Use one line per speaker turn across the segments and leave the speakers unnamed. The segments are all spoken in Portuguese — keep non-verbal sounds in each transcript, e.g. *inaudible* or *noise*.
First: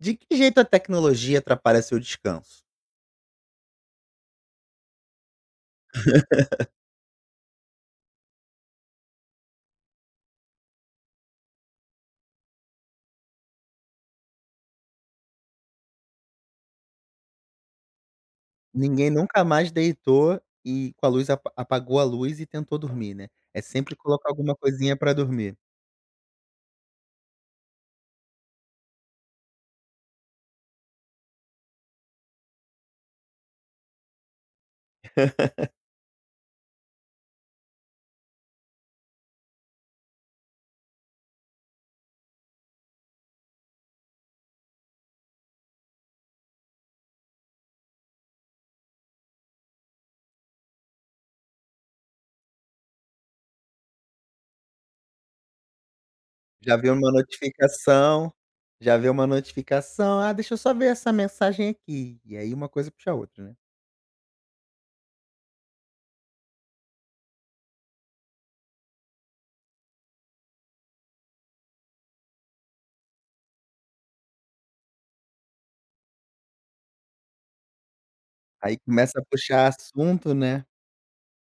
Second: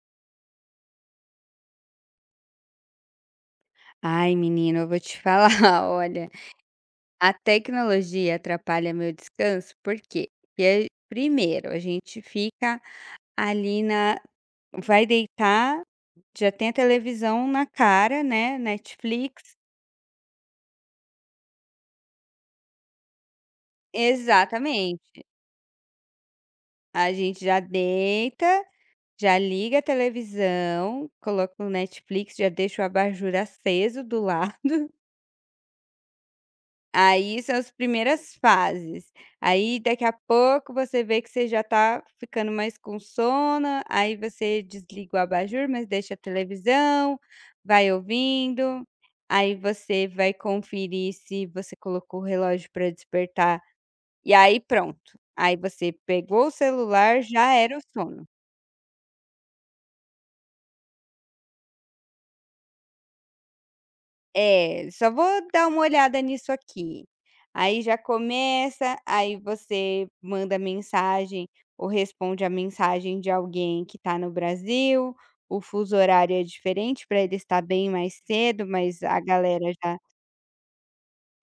De que jeito a tecnologia atrapalha seu descanso?
Ai, menina, eu vou te falar, *laughs* olha, a tecnologia atrapalha meu descanso, por quê? Porque, primeiro, a gente fica ali na vai deitar, já tem a televisão na cara, né,
Ninguém nunca
Netflix.
mais deitou e com a luz apagou a luz e tentou dormir, né, é sempre colocar alguma coisinha pra
Exatamente.
dormir.
A gente já deita, já liga a televisão, coloca o Netflix, já deixa o abajur aceso do lado. Aí são as primeiras fases. Aí daqui a pouco você vê que você já tá ficando mais com sono, aí você desliga o abajur, mas deixa a televisão, vai ouvindo, aí você vai conferir se você colocou o relógio para despertar, e aí pronto, aí você pegou o
Já vê uma
celular, já era o sono.
notificação Já vê uma notificação: "Ah, deixa eu só ver essa mensagem aqui", e aí uma coisa puxa a outra, né.
É, só vou dar uma olhada nisso aqui. Aí já começa, aí você manda mensagem ou responde a mensagem de alguém que está no Brasil, o fuso horário é diferente para ele estar bem mais cedo,
Aí
mas
começa
a
a puxar
galera já
assunto, né,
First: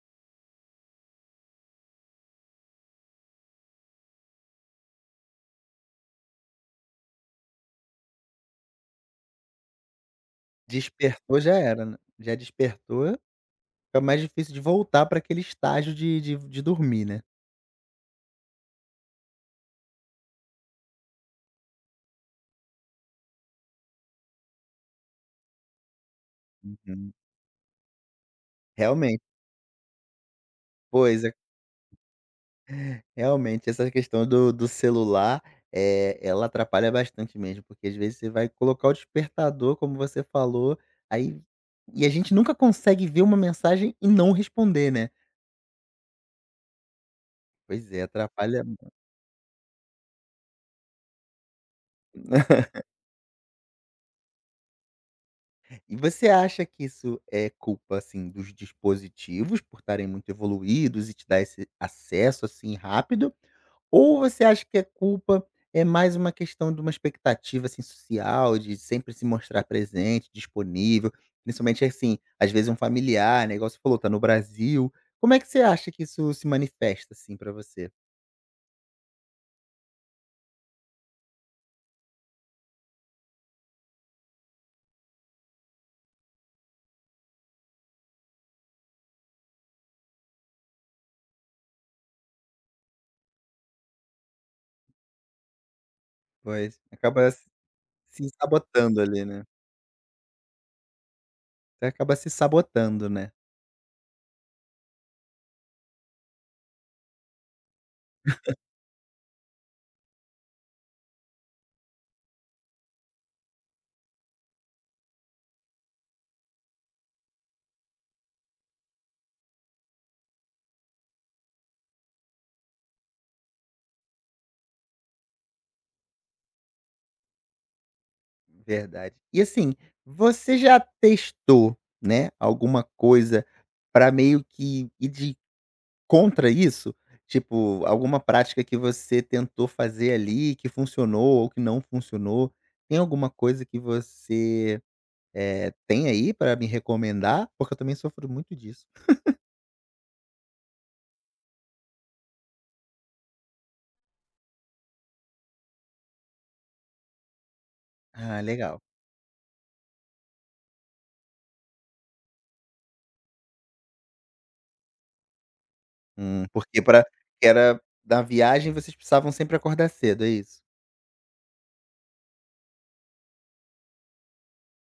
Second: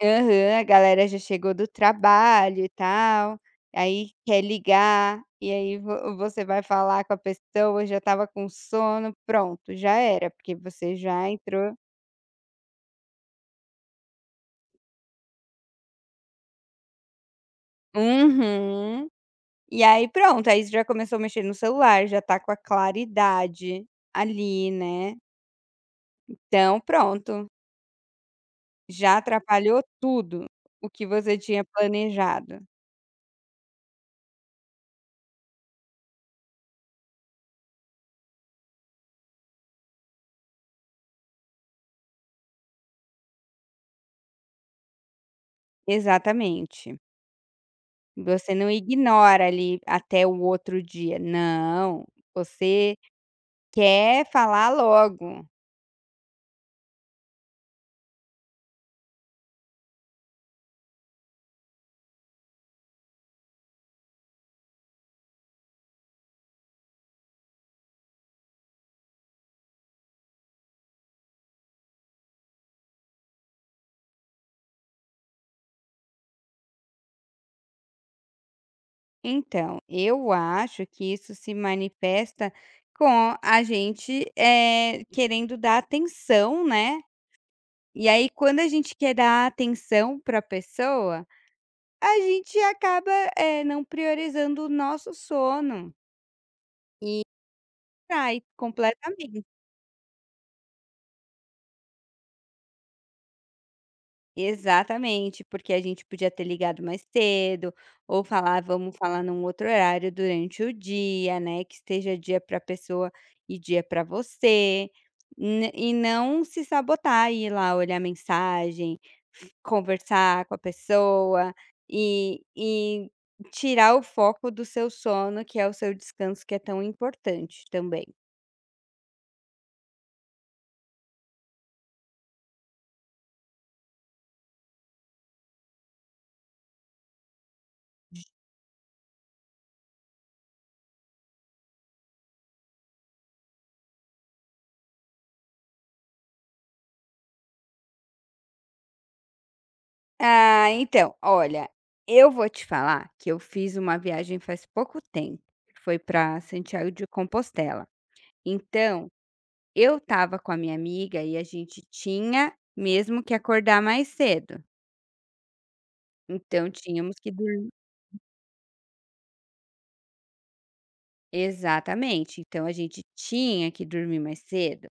aham, a galera já chegou do trabalho e tal, aí quer ligar, e aí vo você vai falar com a pessoa, já estava com sono, pronto, já era, porque você já
despertou já
entrou.
era, né, já despertou, fica mais difícil de voltar para aquele estágio de dormir, né.
Uhum. E aí pronto, aí já começou a mexer no celular, já tá com a claridade ali, né. Então
Uhum.
pronto, já
Realmente.
atrapalhou tudo o que
Pois é.
você tinha planejado.
Realmente, essa questão do celular, é ela atrapalha bastante mesmo, porque às vezes você vai colocar o despertador, como você falou, aí e a gente nunca consegue ver uma mensagem e não responder, né.
Exatamente.
Pois é,
Você
atrapalha
não
mu
ignora ali até o outro dia, não,
*laughs*
você quer falar logo.
E você acha que isso é culpa, assim, dos dispositivos por estarem muito evoluídos e te dar esse acesso, assim, rápido? Ou você acha que a culpa é mais uma questão de uma expectativa, assim, social, de sempre se mostrar presente, disponível, principalmente, assim, às vezes um familiar, negócio falou, tá no Brasil. Como é que você acha que isso se manifesta, assim, para você?
Então, eu acho que isso se manifesta com a gente, querendo dar atenção, né. E aí quando a gente quer dar atenção para a pessoa, a gente acaba, não priorizando o nosso sono
Pois,
e
acaba s se
sai
sabotando ali, né.
completamente.
Você acaba se sabotando, né.
Exatamente, porque a gente podia ter ligado mais cedo, ou falar: "Vamos falar num outro horário durante o dia", né, que esteja dia para a pessoa e dia para você, n e não se sabotar, ir lá olhar mensagem, f conversar com a pessoa e tirar o foco do seu sono, que é o seu descanso, que é tão importante também.
Verdade. E, assim, você já testou, né, alguma coisa para meio que ir de contra isso? Tipo, alguma prática que você tentou fazer ali, que funcionou ou que não funcionou. Tem alguma coisa que você, tem aí pra me recomendar? Porque eu também sofro muito disso.
Ah, então, olha, eu vou te falar que eu fiz uma viagem faz pouco tempo, que foi para Santiago de Compostela.
Ah, legal.
Então, eu estava com a minha amiga e a gente tinha mesmo que acordar mais cedo. Então,
Porque para
tínhamos que dormir.
era da viagem vocês precisavam sempre acordar cedo, é isso?
Exatamente. Então, a gente tinha que dormir mais cedo.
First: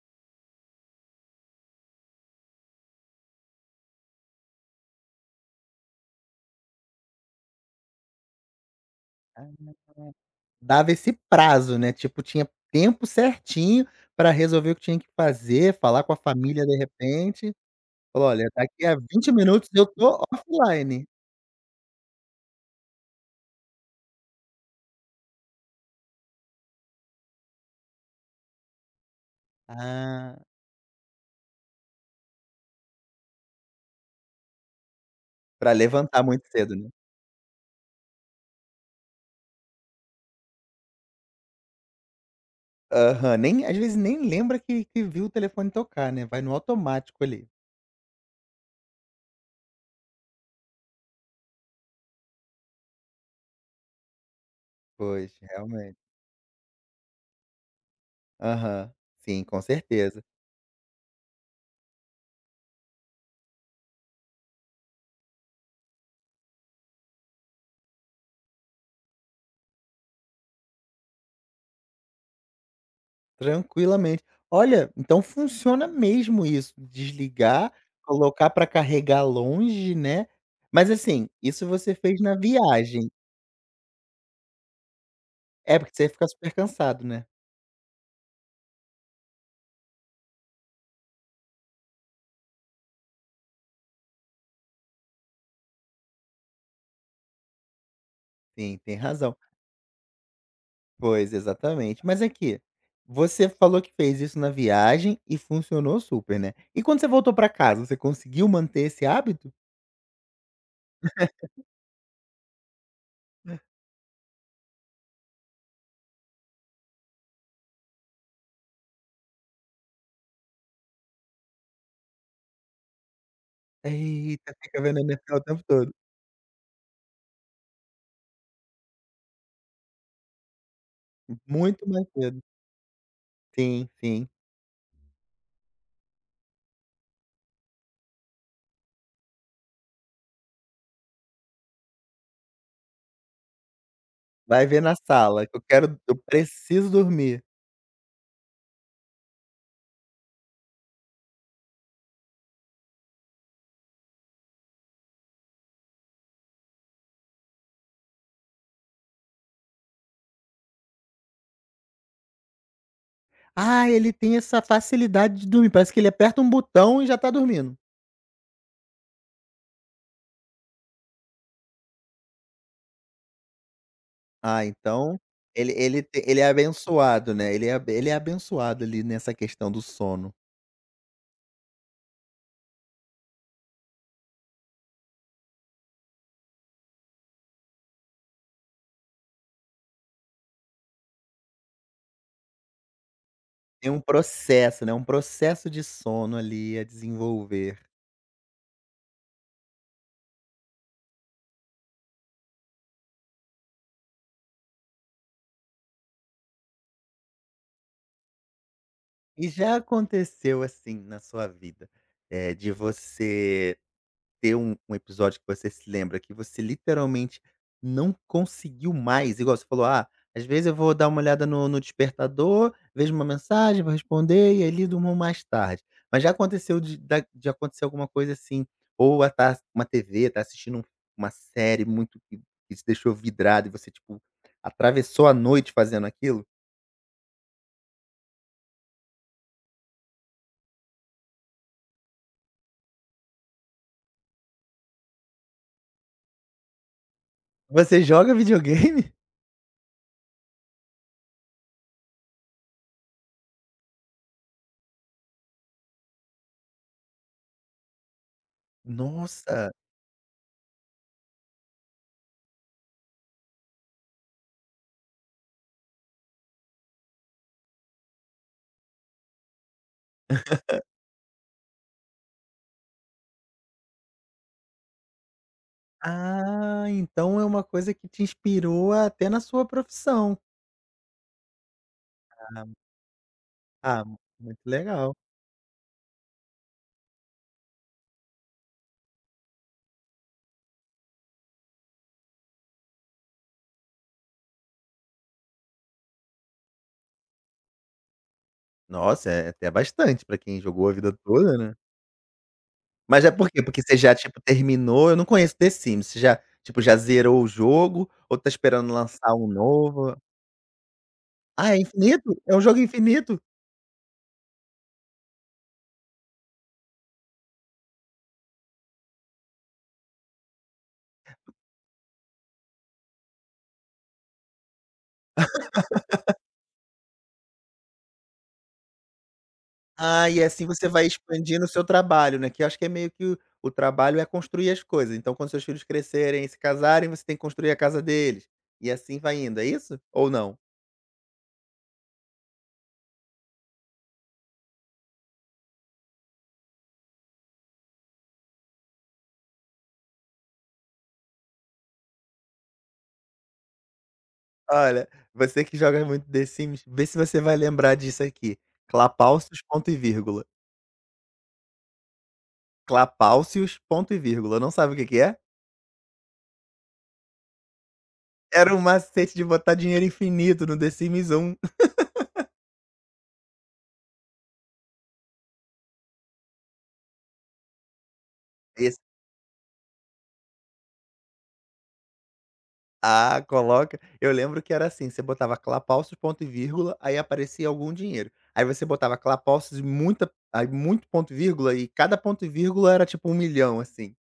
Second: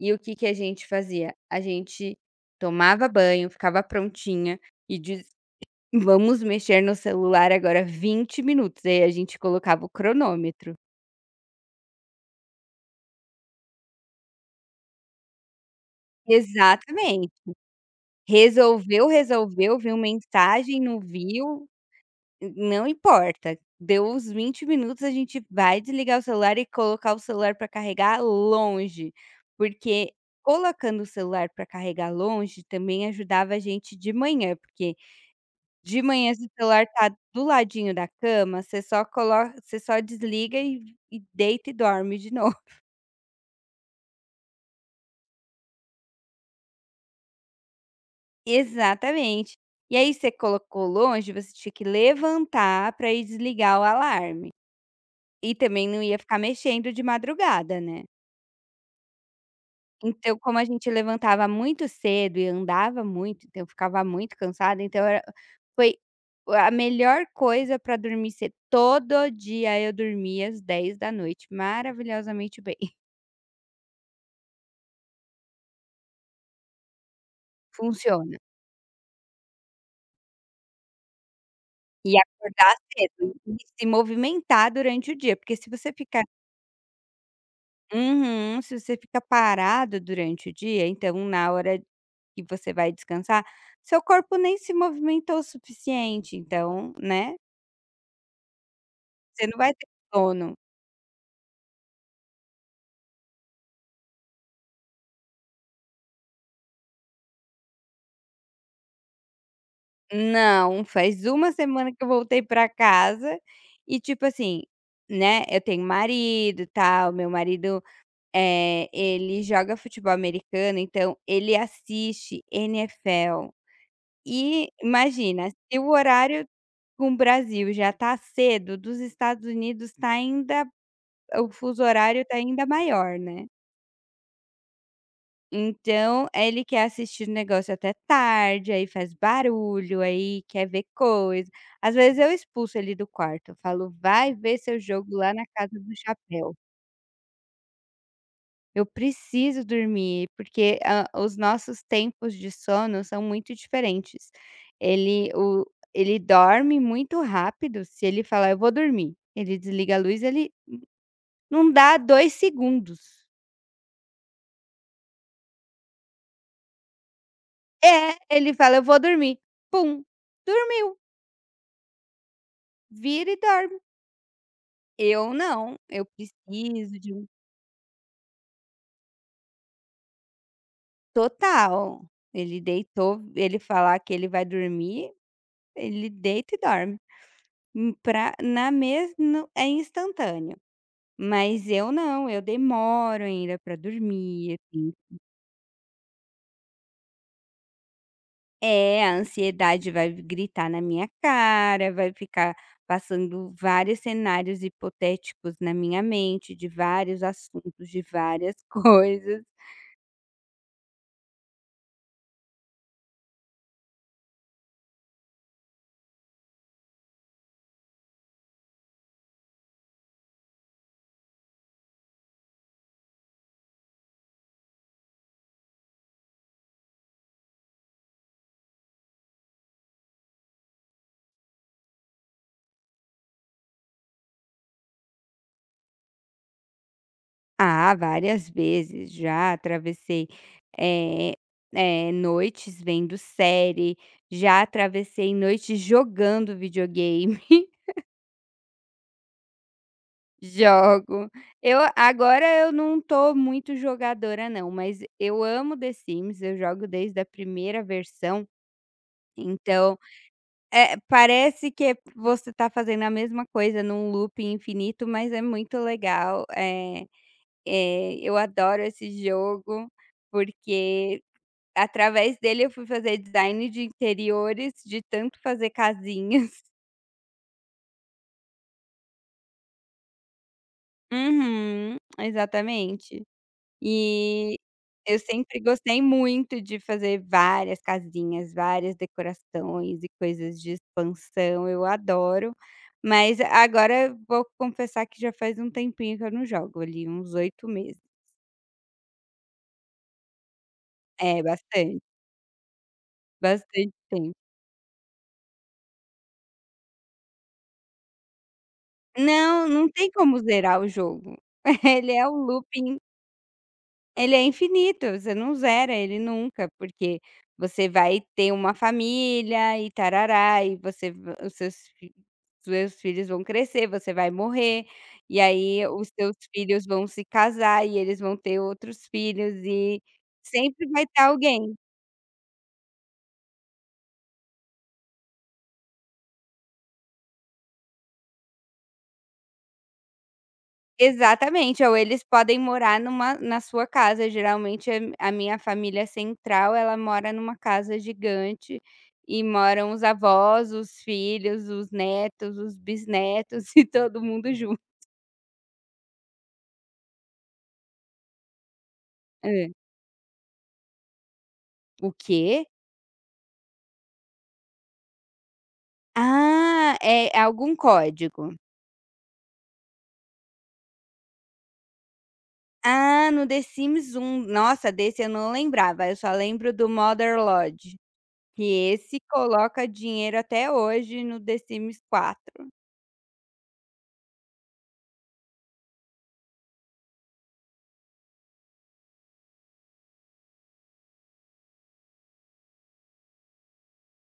E o que que a gente fazia? A gente tomava banho, ficava prontinha e: "Vamos mexer no celular agora 20 minutos", aí a gente
Ah,
colocava o cronômetro.
dava esse prazo, né, tipo, tinha tempo certinho pra resolver o que tinha que fazer, falar com a família de
Exatamente.
repente, falou: "Olha, daqui a
Resolveu,
20 minutos
resolveu,
eu
viu
tô
mensagem, não
offline".
viu, não importa. Deu os 20 minutos, a gente vai desligar o celular e colocar o celular para carregar longe, porque
Ah,
colocando o celular para carregar longe também ajudava a gente de manhã, porque
pra
de
levantar
manhã se
muito
o
cedo,
celular
né.
tá do ladinho da cama, você só desliga e deita e dorme de novo.
Aham, nem às vezes nem lembra que viu o telefone tocar, né, vai no automático ali.
Exatamente. E aí você colocou longe, você tinha que levantar para ir desligar o alarme.
Pois,
E também
realmente.
não ia ficar mexendo de madrugada, né.
Aham. Sim, com certeza.
Então, como a gente levantava muito cedo e andava muito, então eu ficava muito cansada, então era foi a melhor coisa para dormir cedo. Todo dia eu dormia às 10 da noite, maravilhosamente bem. *laughs*
Tranquilamente. Olha, então funciona mesmo isso, desligar,
Funciona.
colocar pra carregar longe, né. Mas assim, isso você
E
fez na
acordar
viagem.
cedo e se movimentar durante o dia, porque se
É,
você
porque você
ficar.
ia super cansado, né.
Uhum. Se você fica parado durante o dia, então na hora que você vai descansar, seu corpo nem se movimentou o suficiente, então, né,
Sim, tem razão.
você não vai ter sono.
Pois, exatamente. Mas aqui, você falou que fez isso na viagem e funcionou super, né. E quando você voltou pra casa, você conseguiu manter esse hábito?
Não, faz uma semana que eu voltei pra casa e tipo assim, né, eu tenho marido, e tal, meu marido, ele joga futebol americano, então ele assiste NFL.
Eita,
E
fica vendo NFL *laughs* o
imagina,
tempo
se o
todo.
horário com o Brasil já está cedo, dos Estados Unidos está ainda o fuso
Muito mais
horário está
cedo.
ainda maior, né.
Sim, sim.
Então, ele quer assistir o negócio até tarde, aí faz barulho, aí quer ver coisa. Às vezes eu expulso ele do quarto, eu falo: "Vai ver
Vai
seu
ver na
jogo lá na
sala que
casa do
eu
chapéu".
preciso dormir.
Eu preciso dormir, porque a os nossos tempos de sono são muito diferentes. Ele o Ele dorme muito rápido. Se ele falar: "Eu vou dormir", ele desliga a luz, ele não dá 2 segundos.
Ah, ele tem essa facilidade de dormir, parece que ele aperta um botão e já tá dormindo.
É, ele fala: "Eu vou dormir", pum, dormiu, vira e dorme.
Ah, então
Eu
ele
não,
ele
eu
te ele é
preciso de um
abençoado, né, ele é abençoado ali nessa questão do sono.
total. Ele deitou, ele falar que ele vai dormir, ele deita e dorme. Pra na mesmo é instantâneo. Mas eu não, eu demoro ainda para
Tem um
dormir,
processo,
assim.
né, um processo de sono ali a desenvolver.
É, a ansiedade vai gritar na minha cara, vai ficar passando vários cenários hipotéticos na minha mente, de vários assuntos, de várias *laughs* coisas.
E já aconteceu assim na sua vida, de você ter um episódio que você se lembra que você literalmente não conseguiu mais, igual você falou: "Ah, às vezes eu vou dar uma olhada no despertador, vejo uma mensagem, vou responder e ali durmo mais tarde". Mas já aconteceu de acontecer alguma coisa assim, ou a tá uma TV, tá assistindo uma série muito que te deixou vidrado e você, tipo, atravessou a noite fazendo aquilo?
Ah, várias vezes já atravessei, eh noites vendo série, já atravessei noites jogando videogame.
Você joga videogame?
Jogo. Eu não tô muito jogadora, não, mas eu amo The Sims, eu jogo desde a primeira versão,
Nossa!
então, parece que você tá fazendo a mesma coisa num loop infinito, mas é muito legal, eu adoro esse jogo, porque através dele eu fui fazer design de interiores, de tanto fazer casinhas. *laughs*
Ah, então é uma coisa que te inspirou até na sua profissão.
Uhum, exatamente.
Ah,
E
muito legal.
Eu sempre gostei muito de fazer várias casinhas, várias decorações e coisas de expansão, eu adoro. Mas agora eu vou confessar que já faz um tempinho que eu não jogo, ali uns 8 meses.
Nossa, é até bastante pra quem jogou a vida
É,
toda, né.
bastante,
Mas é por quê? Porque
bastante
você já,
tempo.
tipo, terminou eu não conheço The Sims, você já, tipo, já zerou o jogo ou tá esperando lançar um
Não, não tem
novo?
como zerar o jogo.
Ah, é
*laughs* Ele é um
infinito? É um jogo
looping
infinito?
Ele é infinito, você não zera ele nunca, porque você vai ter uma família e tarará, e você va os seus fi seus filhos vão crescer, você vai morrer, e aí os seus filhos vão se casar e eles vão ter outros filhos e
Ah, e assim
sempre
você
vai
vai
ter
expandindo o
alguém.
seu trabalho, né, que eu acho que é meio que o trabalho é construir as coisas, então quando seus filhos crescerem e se casarem, você tem que construir a casa deles, e assim vai indo, é isso? Ou não?
Exatamente, ou eles podem morar numa na sua casa. Geralmente a minha família central, ela mora numa casa gigante, e moram os avós, os filhos, os netos, os bisnetos *laughs* e todo mundo junto.
Olha, você que joga muito The Sims, vê se você vai lembrar disso aqui. Clapaucios,
Hã.
ponto e vírgula.
O quê?
Clapaucios, ponto e vírgula. Não sabe o que que é?
Ah, é algum código.
Era um macete de botar dinheiro infinito no The Sims 1. *laughs*
Ah, no The Sims um, nossa, desse eu não lembrava, eu só lembro do Mother Lodge, que
Esse
esse coloca dinheiro até hoje no The Sims 4.
coloca, eu lembro que era assim, você botava Clapaucios, ponto e vírgula, aí aparecia algum dinheiro. Aí você botava Clapaucios e muita aí muito ponto e vírgula, e cada ponto e vírgula era tipo 1 milhão assim.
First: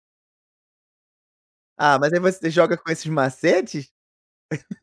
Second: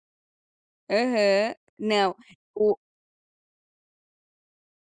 Aham.
Ah, mas
Não,
aí você joga com esses macetes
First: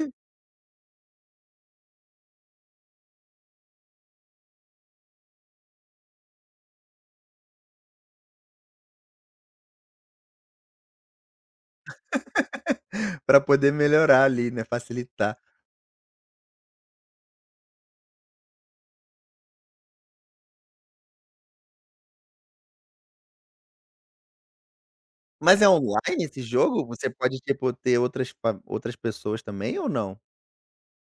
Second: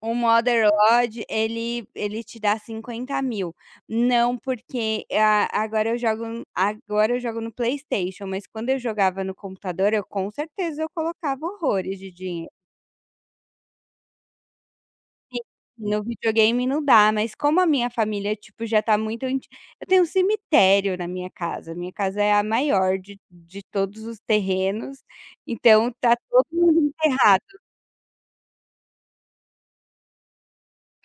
o Mother Lode, ele te dá 50.000. Não, porque a agora eu jogo no-, agora eu jogo no PlayStation, mas quando eu jogava no computador, eu com certeza eu colocava horrores de dinheiro.
*laughs* pra poder melhorar ali, né, facilitar.
Sim, no videogame não dá, mas como a minha família, tipo, já tá muito anti eu tenho um cemitério na minha casa é a maior de todos os terrenos,
Mas é
então tá
online esse
todo mundo
jogo? Você pode,
enterrado.
tipo, ter outras pa outras pessoas também ou não?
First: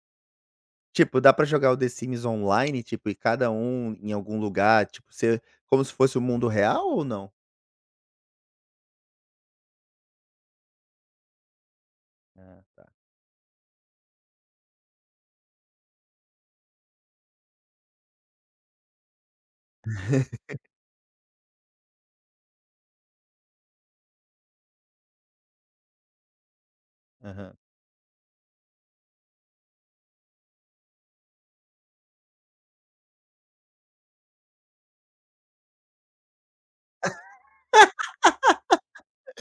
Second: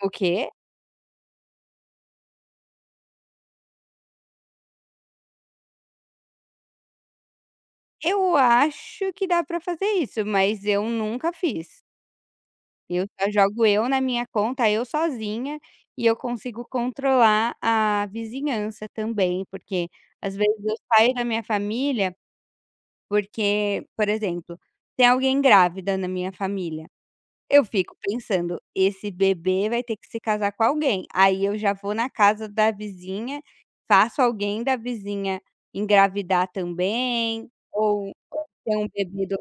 O quê?
Tipo, dá pra jogar o The Sims online, tipo, e cada um em algum lugar, tipo, ser como se fosse o mundo real ou não?
Eu acho que dá pra fazer isso, mas eu nunca fiz.
Ah, tá.
Eu só jogo eu na minha conta, eu sozinha, e eu consigo controlar a vizinhança também, porque às vezes eu saio da minha família, porque, por exemplo, tem alguém grávida na minha família.
Aham.
Eu fico pensando, esse bebê vai ter que se casar com alguém. Aí eu já vou na casa da vizinha, faço alguém da vizinha engravidar também, ou ter um bebê do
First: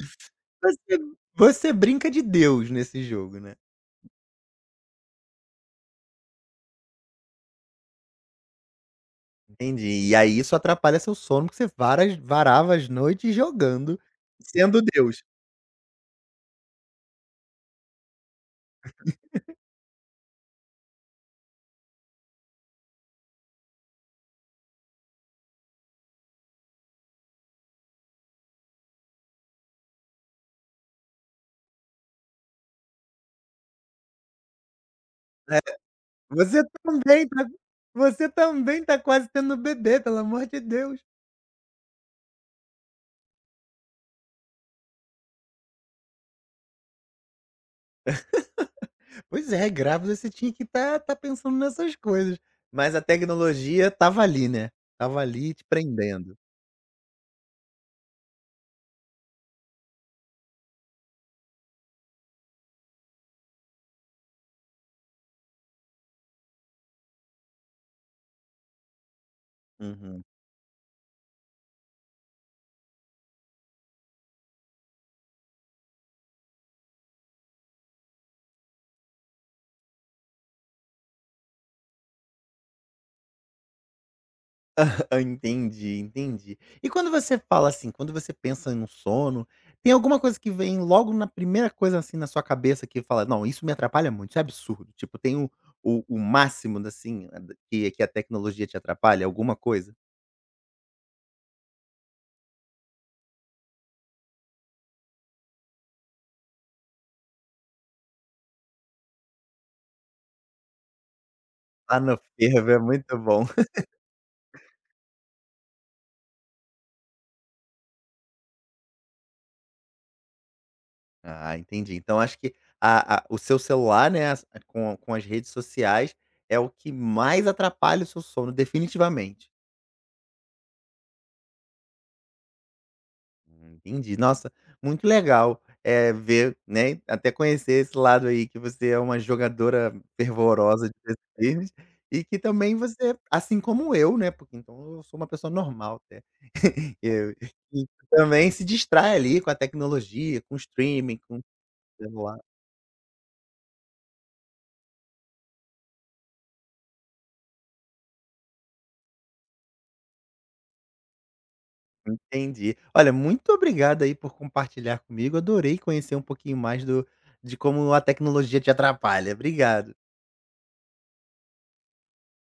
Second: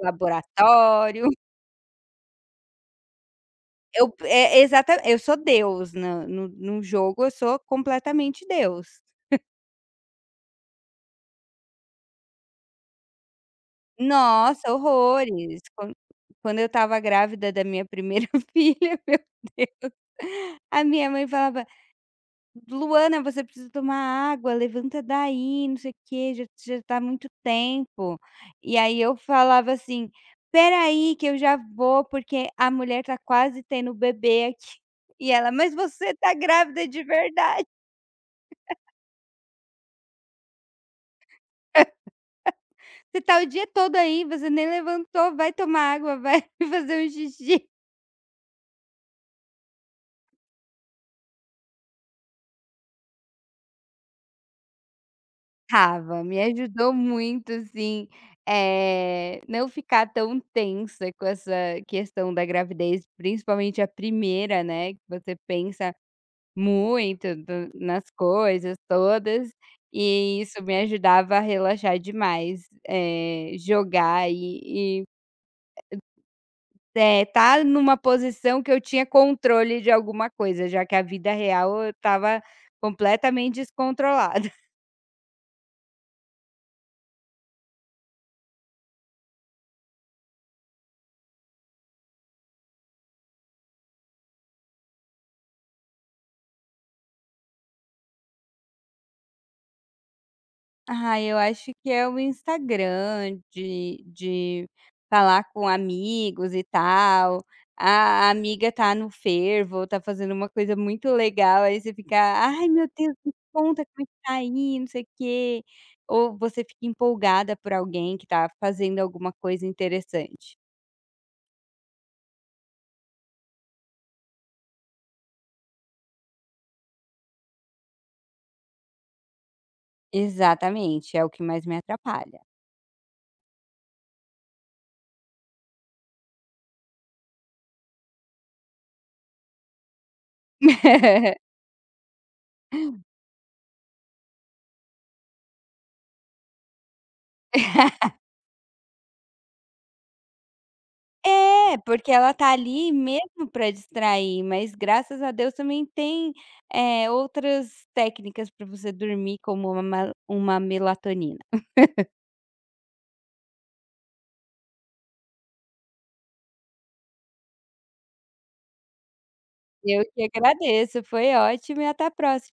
Você
laboratório.
você brinca de Deus nesse jogo, né.
Eu é exata eu sou Deus na no no jogo, eu sou completamente Deus.
Entendi. E aí isso atrapalha seu sono, porque você varas varava as noites jogando,
Nossa,
sendo Deus,
horrores. Quando eu estava grávida da minha primeira *laughs* filha, meu Deus, a minha mãe falava: "Luana, você precisa tomar água, levanta daí, não sei o quê, já está muito tempo". E aí eu falava assim: "Espera aí que eu já vou, porque a mulher tá quase tendo bebê aqui". E ela:
né.
"Mas você tá
Você
grávida de
também tá
verdade".
Você também tá quase tendo um bebê, pelo amor de Deus.
Você tá o dia todo aí, você nem levantou, vai tomar água, vai *laughs* fazer um xixi.
Pois é, grávida você tinha que estar pensando nessas coisas, mas a tecnologia estava ali, né, estava ali te
Tava,
prendendo.
me ajudou muito, assim, não ficar tão tensa com essa questão da gravidez, principalmente a primeira, né, que você pensa muito do nas coisas todas,
Uhum.
e isso me ajudava a relaxar demais, jogar e É, tá numa posição que eu tinha controle de alguma coisa, já que a vida real eu estava completamente descontrolada. *laughs*
*laughs* Entendi, entendi. E quando você fala assim, quando você pensa no sono, tem alguma coisa que vem logo na primeira coisa, assim, na sua cabeça que fala: "Não, isso me atrapalha muito, isso é absurdo", tipo, tem o máximo, assim, que a tecnologia te atrapalha, alguma coisa?
Ah, eu acho que é o Instagram, de falar com amigos e tal. A amiga tá no fervo, tá fazendo uma coisa muito legal, aí você
Ah,
fica:
no
"Ai,
fervo é
meu Deus,
muito
me
bom.
conta como é que tá aí, não sei o quê". Ou você fica empolgada por alguém que tá fazendo alguma coisa interessante.
Ah, entendi. Então acho que a o seu celular, né, as com as redes sociais, é o que mais atrapalha o seu sono, definitivamente.
Exatamente, é o que mais me atrapalha.
Entendi. Nossa, muito legal, é ver, né, até conhecer esse lado aí que você é uma jogadora fervorosa de tênis
*laughs*
firmes e que também você, assim como eu, né, porque então eu sou uma pessoa normal até, *laughs* eu e também se distrai ali com a tecnologia, com o streaming, com o
É, porque ela
celular.
tá ali *laughs* mesmo para distrair, mas graças a Deus também tem, outras técnicas para você dormir, como uma uma melatonina.
Entendi. Olha, muito obrigado aí por compartilhar comigo. Adorei conhecer um pouquinho mais do de como a tecnologia te atrapalha. Obrigado.
Eu que agradeço, foi ótimo e até a próxima.